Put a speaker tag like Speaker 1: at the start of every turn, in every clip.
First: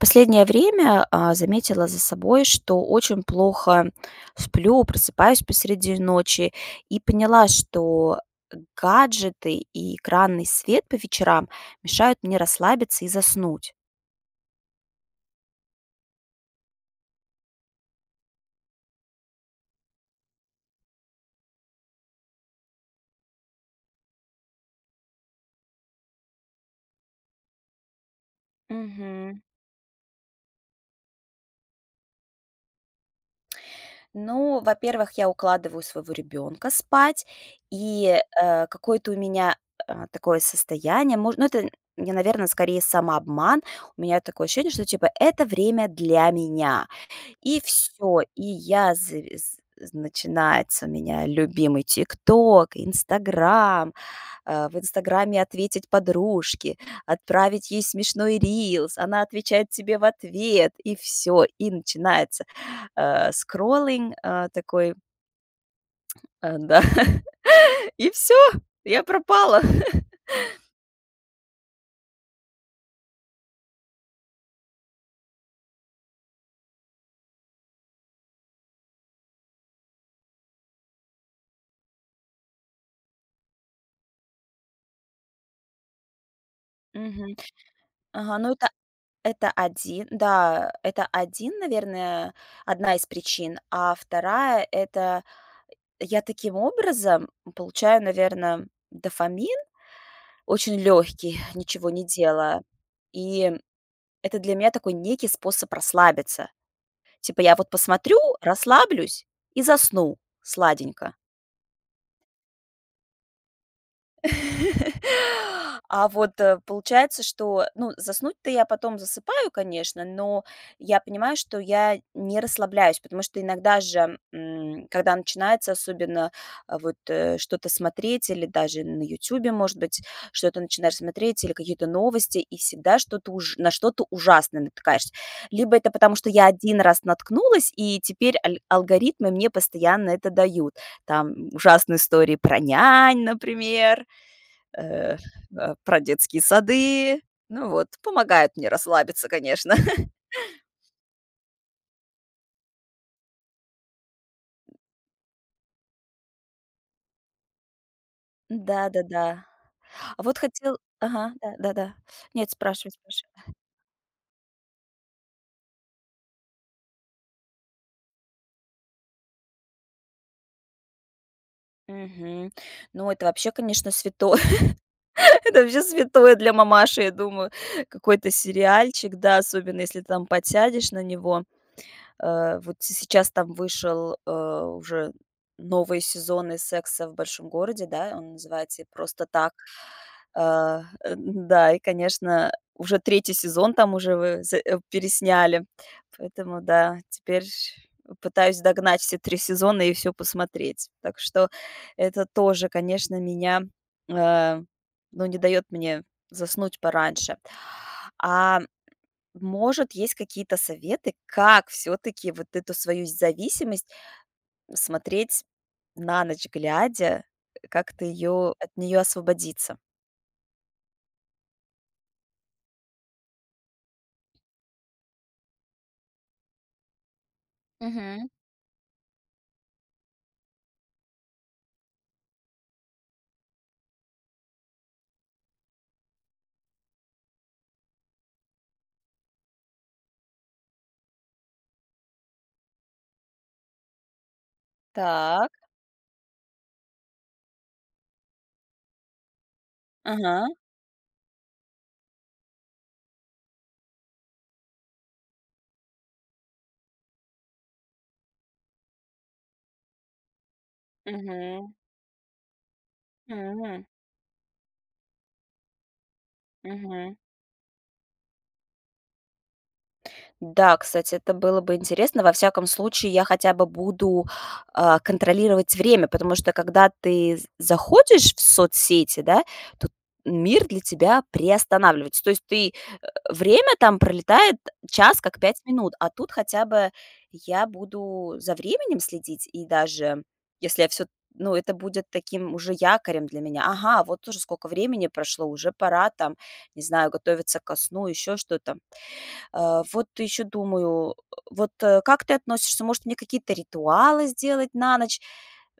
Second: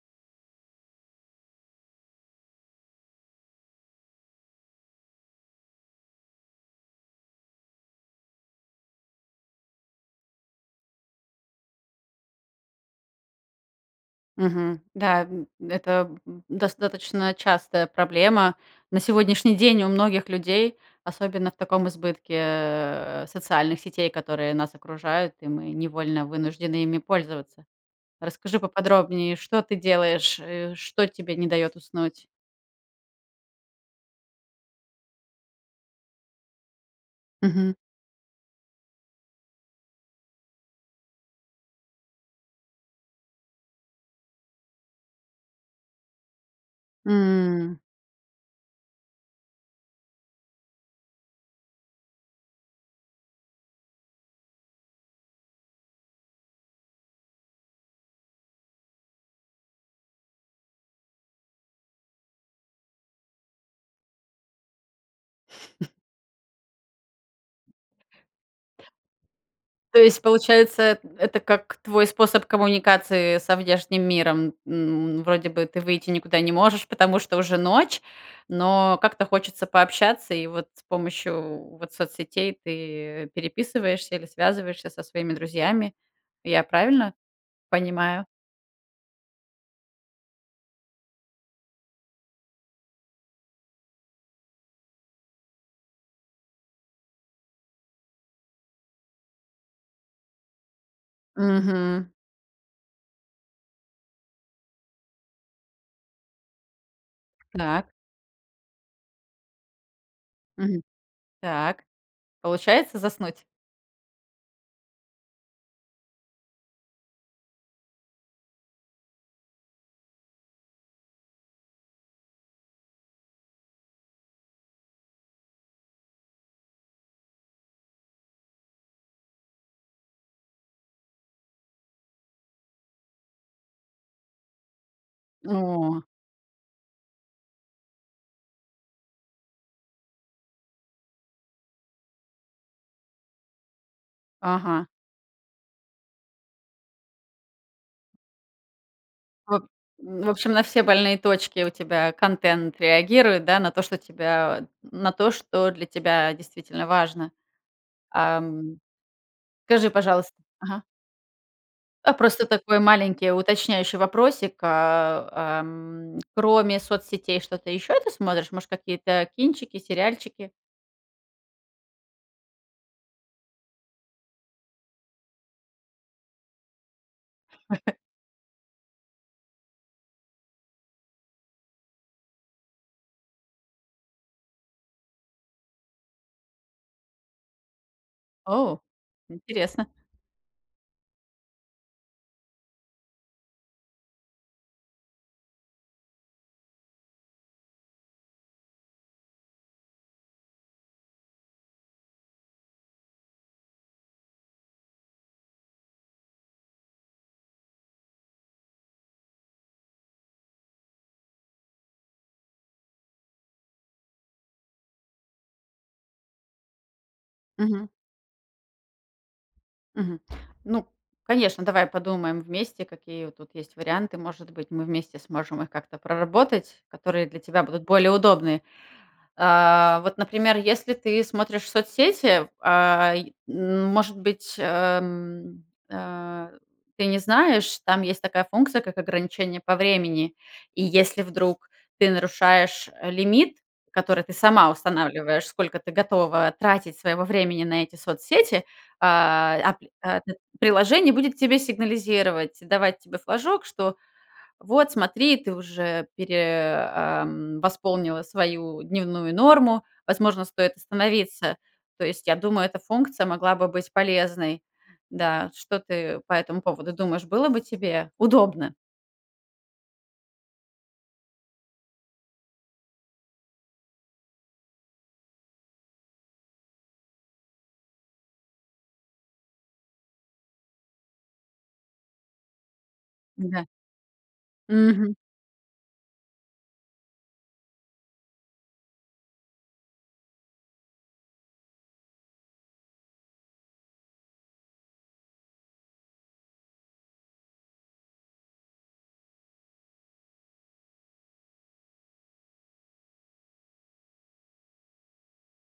Speaker 1: Последнее время, а, заметила за собой, что очень плохо сплю, просыпаюсь посреди ночи и поняла, что гаджеты и экранный свет по вечерам мешают мне расслабиться и заснуть.
Speaker 2: Мгм. Да, м, это, м, достаточно частая проблема на сегодняшний день у многих людей, особенно в таком избытке, э, социальных сетей, которые нас окружают, и мы невольно вынуждены ими пользоваться. Расскажи поподробнее,
Speaker 1: Мгм.
Speaker 2: что ты делаешь, э, что тебе не дает уснуть?
Speaker 1: Ну, во-первых, я укладываю своего ребёнка спать
Speaker 2: Мгм.
Speaker 1: и, э, какое-то у меня, э, такое состояние, мож ну это, я наверно, скорее самообман. У меня такое ощущение, что типа это время для меня. И
Speaker 2: М.
Speaker 1: всё, и я завис з начинается у меня любимый "Тикток", "Инстаграм". А, в "Инстаграме" ответить подружке, отправить ей смешной рилс, она отвечает тебе в ответ. И всё, и начинается, а, скроллинг, а, такой.
Speaker 2: М.
Speaker 1: Э, да, и всё, я пропала.
Speaker 2: То есть, получается, эт это как твой способ коммуникации со внешним миром. М, вроде бы ты выйти никуда не можешь, потому что уже ночь, но как-то хочется пообщаться, и вот с помощью вот соцсетей ты переписываешься или связываешься со своими друзьями. Я правильно
Speaker 1: Мгм.
Speaker 2: понимаю?
Speaker 1: Ага, ну это это 1. Да, это 1, наверное, 1 из причин. А 2 - это, э, я таким образом получаю, наверно, дофамин, очень лёгкий, ничего не
Speaker 2: Мгм.
Speaker 1: делая. И это для меня такой некий способ расслабиться. Типа я вот
Speaker 2: Так.
Speaker 1: посмотрю, расслаблюсь и засну
Speaker 2: Мгм.
Speaker 1: сладенько.
Speaker 2: Так. Получается заснуть?
Speaker 1: А вот, э, получается, что ну заснуть-то я потом засыпаю, конечно. Но я понимаю, что я не расслабляюсь, потому что иногда же, м, когда начинается особенно, а, вот, э, что-то смотреть или даже на "Ютубе", может быть, что-то начинаешь смотреть, или какие-то новости, и всегда на что-то ужа на что-то ужасное натыкаешься. Либо это
Speaker 2: О.
Speaker 1: потому, что я 1 раз наткнулась, и теперь аль алгоритмы мне постоянно это дают. Там ужасные истории про нянь, например,
Speaker 2: Ага.
Speaker 1: э, а, про детские сады. Ну вот, помогают мне расслабиться,
Speaker 2: Воб
Speaker 1: конечно.
Speaker 2: в общем, на все больные точки у тебя контент реагирует, да? На то, что тебя, на то, что для тебя действительно важно. Ам.
Speaker 1: Да-да-да.
Speaker 2: Скажи,
Speaker 1: А
Speaker 2: пожалуйс
Speaker 1: вот хотел
Speaker 2: ага.
Speaker 1: ага, да, да-да.
Speaker 2: А просто
Speaker 1: Нет,
Speaker 2: такой
Speaker 1: спрашивай, спраши
Speaker 2: маленький уточняющий вопросик, а, ам. Кроме соцсетей, что-то еще ты смотришь? Может, какие-то кинчики, сериальчики?
Speaker 1: Мгм. Ну это вообще, конечно, святое. Это вообще святое для мамаши, я думаю. Какой-то сериальчик, да, особенно если там подсядешь на него. Э, вот се сейчас там вышел, а, уже новый сезон из "Секса в Большом Городе", да, он
Speaker 2: О!
Speaker 1: называется "И просто так".
Speaker 2: Интересно.
Speaker 1: А, э, н-да, и конечно, уже 3 сезон там уже ве з э, пересняли. Поэтому да, теперь ш пытаюсь догнать все 3 сезона и всё посмотреть. Так что, это тоже, конечно, меня, а, ну, не даёт мне заснуть пораньше. А, может есть какие-то советы, как всё-таки вот эту свою зависимость смотреть на ночь глядя, э,
Speaker 2: Мгм.
Speaker 1: как-то её от неё освободиться?
Speaker 2: Мгм. Ну, конечно, давай подумаем вместе, какие вот тут есть варианты. Может быть, мы вместе сможем их как-то проработать, которые для тебя будут более
Speaker 1: Мгм.
Speaker 2: удобные. А вот, например, если ты смотришь соцсети, а, е ну, может быть, эм, а, ты не знаешь, там есть такая функция, как ограничение по времени. И если вдруг ты нарушаешь, э, лимит, который ты сама устанавливаешь,
Speaker 1: Так.
Speaker 2: сколько ты готова тратить своего времени на эти соцсети, а, ап а пь
Speaker 1: Ага.
Speaker 2: приложение будет тебе сигнализировать, давать тебе флажок, что: "Вот смотри, ты уже пере ам, восполнила свою дневную норму, возможно, стоит остановиться".
Speaker 1: Мгм.
Speaker 2: То есть, я думаю, эта функция могла бы
Speaker 1: Мгм.
Speaker 2: быть полезной, да. Что ты по этому поводу
Speaker 1: Мгм.
Speaker 2: думаешь, было бы тебе удобно?
Speaker 1: Да, кстати, это было бы интересно. Во всяком случае, я хотя бы буду, а, контролировать время, потому что, когда ты з заходишь в соцсети, да, то мир для тебя приостанавливается. То есть ты, э,
Speaker 2: Да.
Speaker 1: время там пролетает-
Speaker 2: Мгм.
Speaker 1: час как 5 минут, а тут хотя бы я буду за временем следить. И даже если я всё т ну, это будет таким уже якорем для меня. Ага, вот уже скока времени прошло, уже пора там, не знаю, готовиться ко сну, еще что-то. Э, вот еще думаю, э, вот, э, как ты относишься, может, мне какие-то ритуалы сделать на ночь?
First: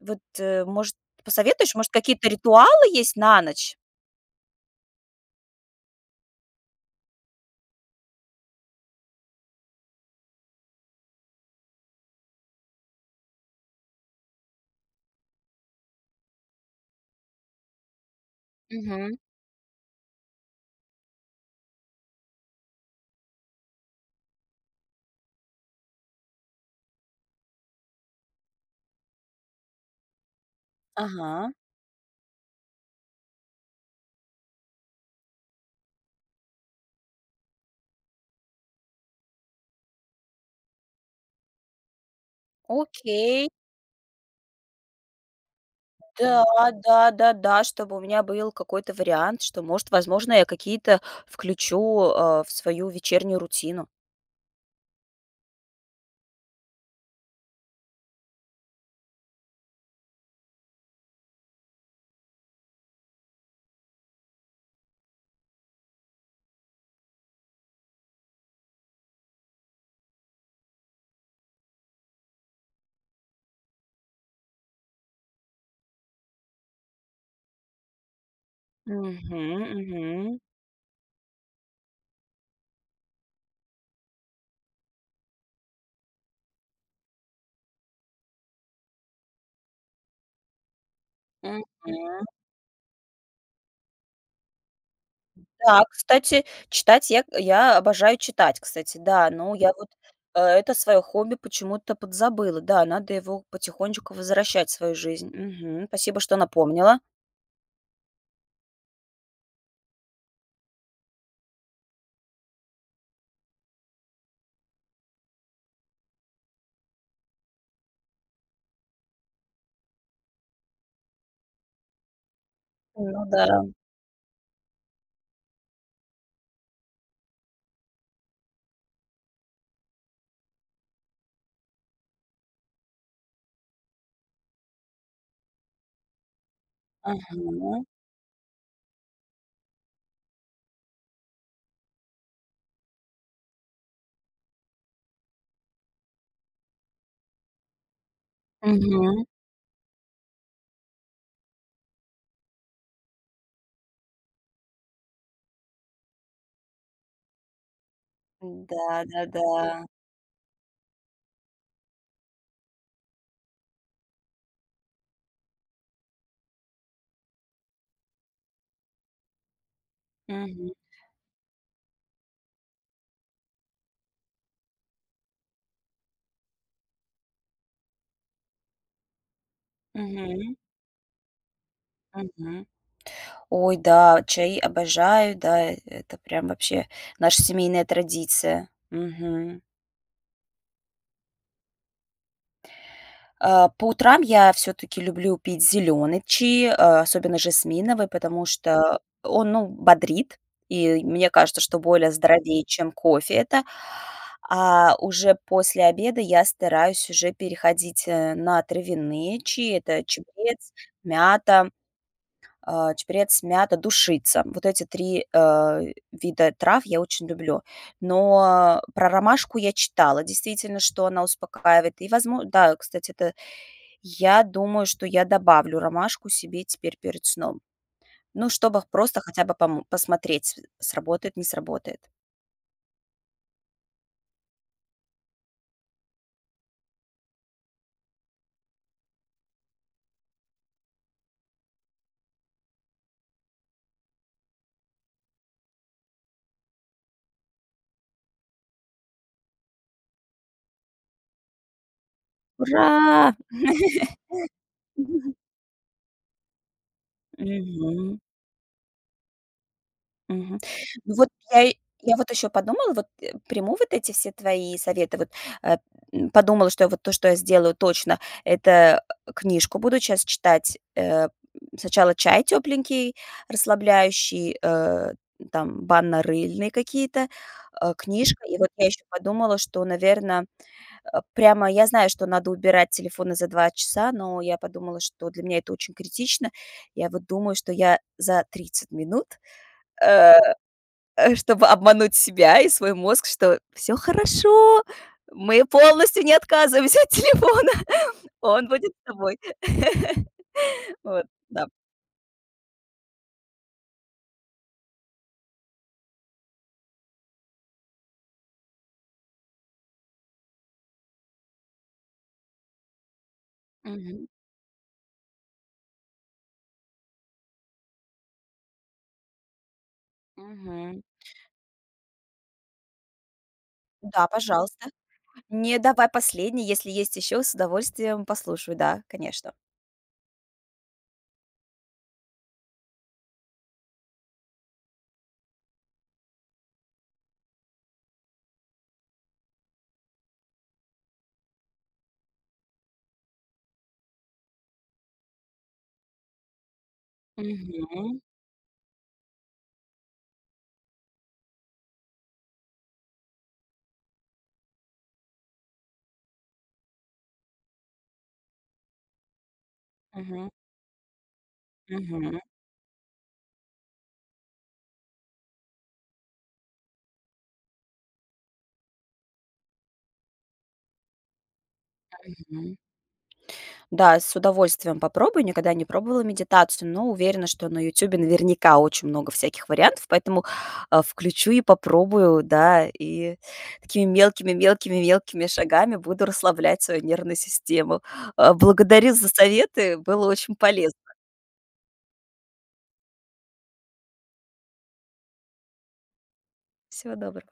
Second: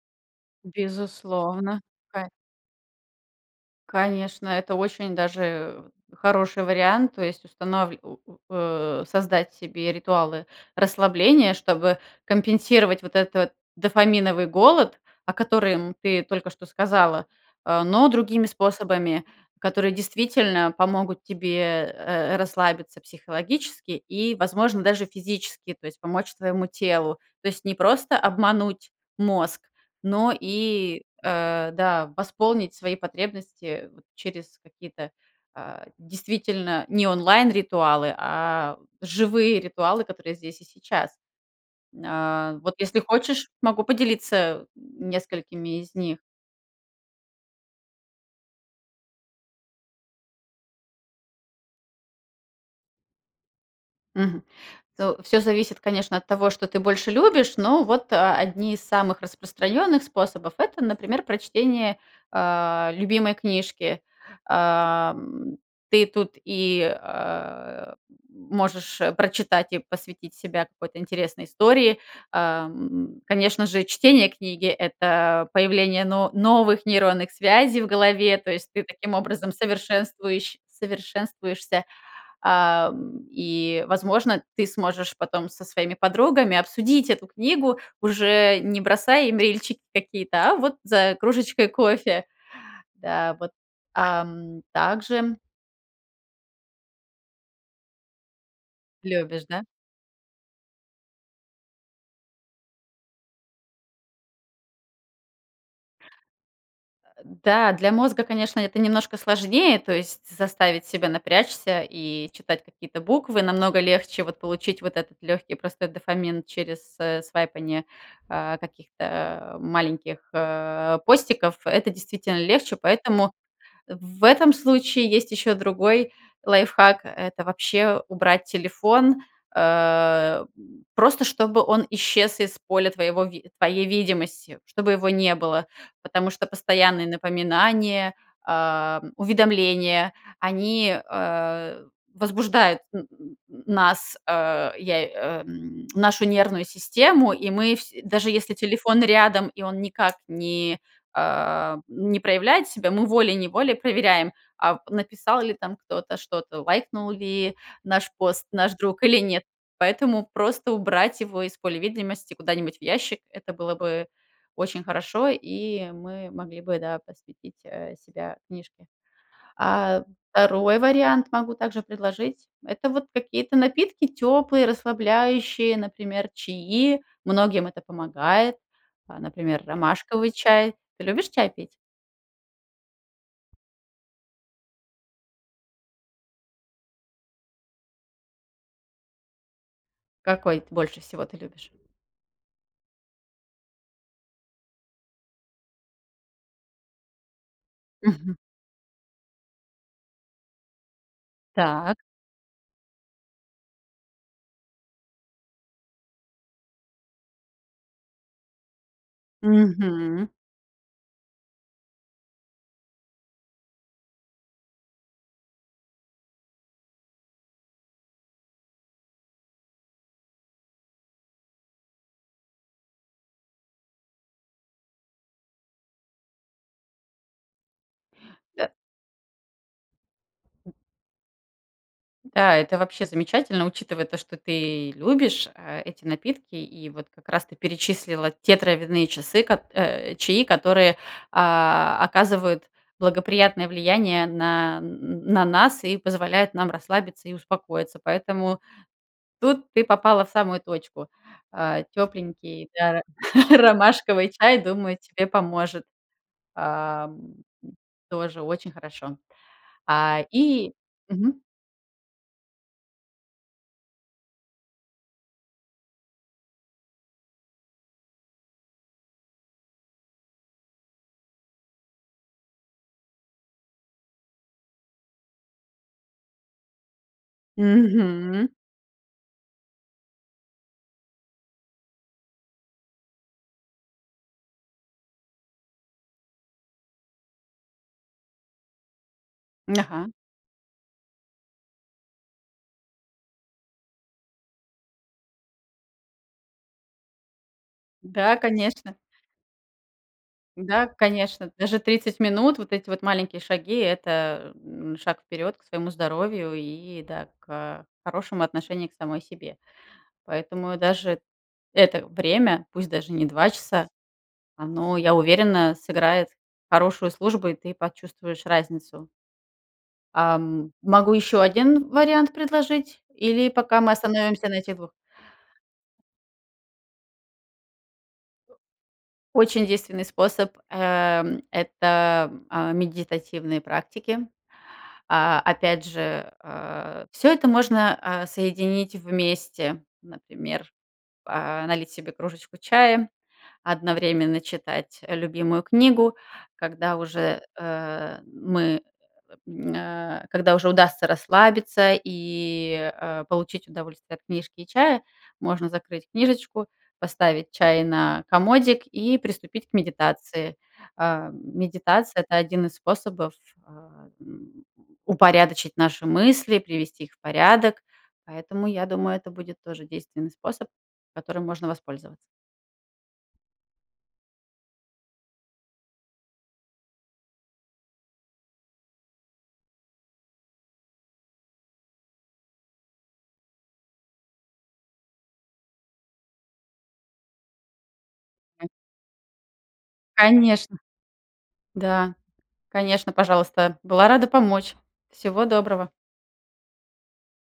Speaker 1: Вот, э, может, посоветуешь?
Speaker 2: Безусловно,
Speaker 1: Может, какие-то
Speaker 2: ка
Speaker 1: ритуалы есть на ночь?
Speaker 2: конечно, это очень даже, э, хороший вариант. То есть устанвль у у о создать себе ритуалы расслабления, чтобы компенсировать вот этот дофаминовый голод, о которым ты только что сказала, а, но другими
Speaker 1: Мгм.
Speaker 2: способами, которые действительно помогут тебе, э, э, расслабиться психологически и, возможно, даже физически, то есть помочь твоему телу. То есть не просто обмануть мозг, но и,
Speaker 1: Ага.
Speaker 2: э, да, восполнить свои потребности вот через какие-то, а, действительно не онлайн ритуалы, а живые ритуалы, которые здесь и сейчас. А, вот если хочешь,
Speaker 1: Окей.
Speaker 2: могу поделиться, м, несколькими из них.
Speaker 1: Да, да, да, да, чтобы у меня был какой-то вариант, что может, возможно, я какие-то включу, э, в свою вечернюю рутину.
Speaker 2: Мгм. Ну, всё зависит, конечно, от того, что ты больше любишь, но вот, а, одни из самых распространенных способов- это, например, прочтение, а, любимой книжки. А, м, ты тут и, а, м, можешь, э, прочитать и посвятить себя какой-то интересной истории. А, м, м, конечно же, чтение книги- это появление но новых нейронных связей в голове, то есть ты таким
Speaker 1: Мгм
Speaker 2: образом
Speaker 1: мгм.
Speaker 2: совершенствующ совершенствуешься, а, м, и, возможно, ты сможешь потом со своими подругами обсудить эту книгу, уже не бросая им рильчики какие-то, а вот за кружечкой кофе.
Speaker 1: Мгм.
Speaker 2: Да вот, ам, также
Speaker 1: Да, кстати, читать я я обожаю читать, кстати, да.
Speaker 2: Любишь,
Speaker 1: Ну
Speaker 2: да?
Speaker 1: я вот, э это свое хобби почему-то подзабыла. Да, надо его потихонечку возвращать в свою жизнь. Мгм. Спасибо, что напомнила.
Speaker 2: А, да, для мозга, конечно, это немножко сложнее, то есть заставить себя напрячься и читать какие-то буквы. Намного легче вот получить вот этот легкий, простой дофамин через, э, свайпанье, а, каких-то маленьких, э, постиков. Это действительно легче,
Speaker 1: Ну
Speaker 2: поэтому
Speaker 1: да.
Speaker 2: в в этом случае есть еще другой лайфхак- это вообще убрать телефон, а, м, просто чтобы он исчез из поля твоего ви твоей видимости, чтобы его не было. Потому что постоянные
Speaker 1: Ага.
Speaker 2: напоминания, а, м, уведомления- они, а, возбуждают н н нас, а, я, э, м, нашу нервную систему, и мы всь даже если телефон
Speaker 1: Мгм.
Speaker 2: рядом и он никак не, а, не проявляет себя, мы волей-неволей проверяем, а, в написал ли там кто-то что-то, лайкнул ли наш пост
Speaker 1: М,
Speaker 2: наш друг или нет.
Speaker 1: да-да-да.
Speaker 2: Поэтому просто убрать его из поля видимости куда-нибудь в ящик- это было бы очень хорошо, и мы могли бы, да, посвятить, э, себя книжке. А
Speaker 1: Мгм.
Speaker 2: 2 вариант могу также предложить- это вот какие-то напитки теплые, расслабляющие, например, чаи, многим это помогает, а, например, ромашковый
Speaker 1: Мгм.
Speaker 2: чай. Ты любишь чай пить?
Speaker 1: Мгм. Ой, да, чаи обожаю, да, э это прям вообще наша семейная традиция. Мгм.
Speaker 2: Какой ты больше всего ты любишь?
Speaker 1: А по утрам я всё-таки люблю пить зелёные чаи, а, особенно жасминовый,
Speaker 2: Мгм.
Speaker 1: потому что он, ну, б бодрит, и мне кажется, что
Speaker 2: Так.
Speaker 1: более здоровее, чем кофе это. А уже после обеда я стараюсь уже переходить, э, на травяные чаи. Это
Speaker 2: Мгм.
Speaker 1: чабрец, мята, а, чабрец, мята, душица. Вот эти 3, э, вида трав я очень люблю. Но а про ромашку я читала, действительно, что она успокаивает. И возмо да, кстати, это я думаю, что я добавлю ромашку себе теперь перед сном. Ну,
Speaker 2: Да.
Speaker 1: чтобы просто хотя бы пом посмотреть,
Speaker 2: М.
Speaker 1: с сработает, не сработает.
Speaker 2: Да, это вообще замечательно, учитывая то, что ты любишь, а, эти напитки, и вот как раз ты перечислила те травяные часы, кот э, чаи, которые, а, оказывают благоприятное влияние на н н на нас и позволяют нам расслабиться и успокоиться. Поэтому тут ты попала в самую точку. А, тепленький, да, р
Speaker 1: Ура!
Speaker 2: ромашковый чай, думаю, тебе поможет, а, м,
Speaker 1: Мгм.
Speaker 2: тоже очень хорошо. А,
Speaker 1: Мгм.
Speaker 2: и
Speaker 1: Ну, вот
Speaker 2: Мгм.
Speaker 1: я я вот ещё подумала, вот, э, приму вот эти все твои советы, вот, э, м, подумала, что я вот то, что я сделаю точно,- это, э, книжку буду час читать. Э, м, сначала чай тёпленький, расслабляющий, э, там банно-рыльные какие-то, а, книжка.
Speaker 2: Мгм.
Speaker 1: И вот я ещё подумала, что, наверно, э, прямо я знаю, что надо убирать телефоны за 2 часа, но я подумала, что для меня это очень критично. Я вот думаю, что я за 30 минут,
Speaker 2: М, ага.
Speaker 1: э, э, чтобы обмануть себя и свой мозг, что: всё хорошо, мы полностью не отказываемся от телефона,
Speaker 2: Да,
Speaker 1: он будет
Speaker 2: конечно.
Speaker 1: с тобой.
Speaker 2: Да, к
Speaker 1: Вот,
Speaker 2: конечно,
Speaker 1: да.
Speaker 2: даже 30 минут, вот эти вот маленькие шаги- это, э, м, шаг вперед к своему здоровью и, да, к, а, хорошему отношению к самой себе. Поэтому даже это время, пусть даже не 2 часа,
Speaker 1: Мгм.
Speaker 2: оно, я уверена, сыграет хорошую службу, и ты почувствуешь разницу. Ам,
Speaker 1: Мгм.
Speaker 2: могу еще 1 вариант предложить, или пока мы
Speaker 1: Да,
Speaker 2: остановимся на этих
Speaker 1: пожалуйста.
Speaker 2: 2?
Speaker 1: Не, давай последний, если есть ещё с удовольствием послушай. Да, конечно.
Speaker 2: Очень действенный способ- а, м, это, м, а, медитативные практики. А, опять же, а, всё это можно, а, соединить вместе. Например, а, налить себе кружечку чая, одновременно читать, э, любимую книгу. Когда уже, э,
Speaker 1: Мгм.
Speaker 2: мы, э э э, м, а, когда уже удастся расслабиться и, а, получить удовольствие от книжки и чая, можно закрыть книжечку, поставить чай на комодик и приступить к
Speaker 1: Мгм.
Speaker 2: медитации. А, м медитация- это
Speaker 1: Мгм.
Speaker 2: 1 из способов, а, м, упорядочить наши мысли, привести их в порядок, поэтому, я думаю, это будет тоже действенный способ, которым можно воспользова
Speaker 1: Мгм. Да, с удовольствием попробую. Никогда не пробовала медитацию, но уверена что на "Ютубе" наверняка очень много всяких вариантов, поэтому, а, включу и попробую, да, и такими мелкими, мелкими, мелкими шагами буду расслаблять свою нервную систему. А,
Speaker 2: М.
Speaker 1: благодарю за советы, было очень
Speaker 2: Конечно.
Speaker 1: полезно.
Speaker 2: Да. Конечно, пожалуйста. Была рада помочь. Всего доброго!
Speaker 1: Всего доброго.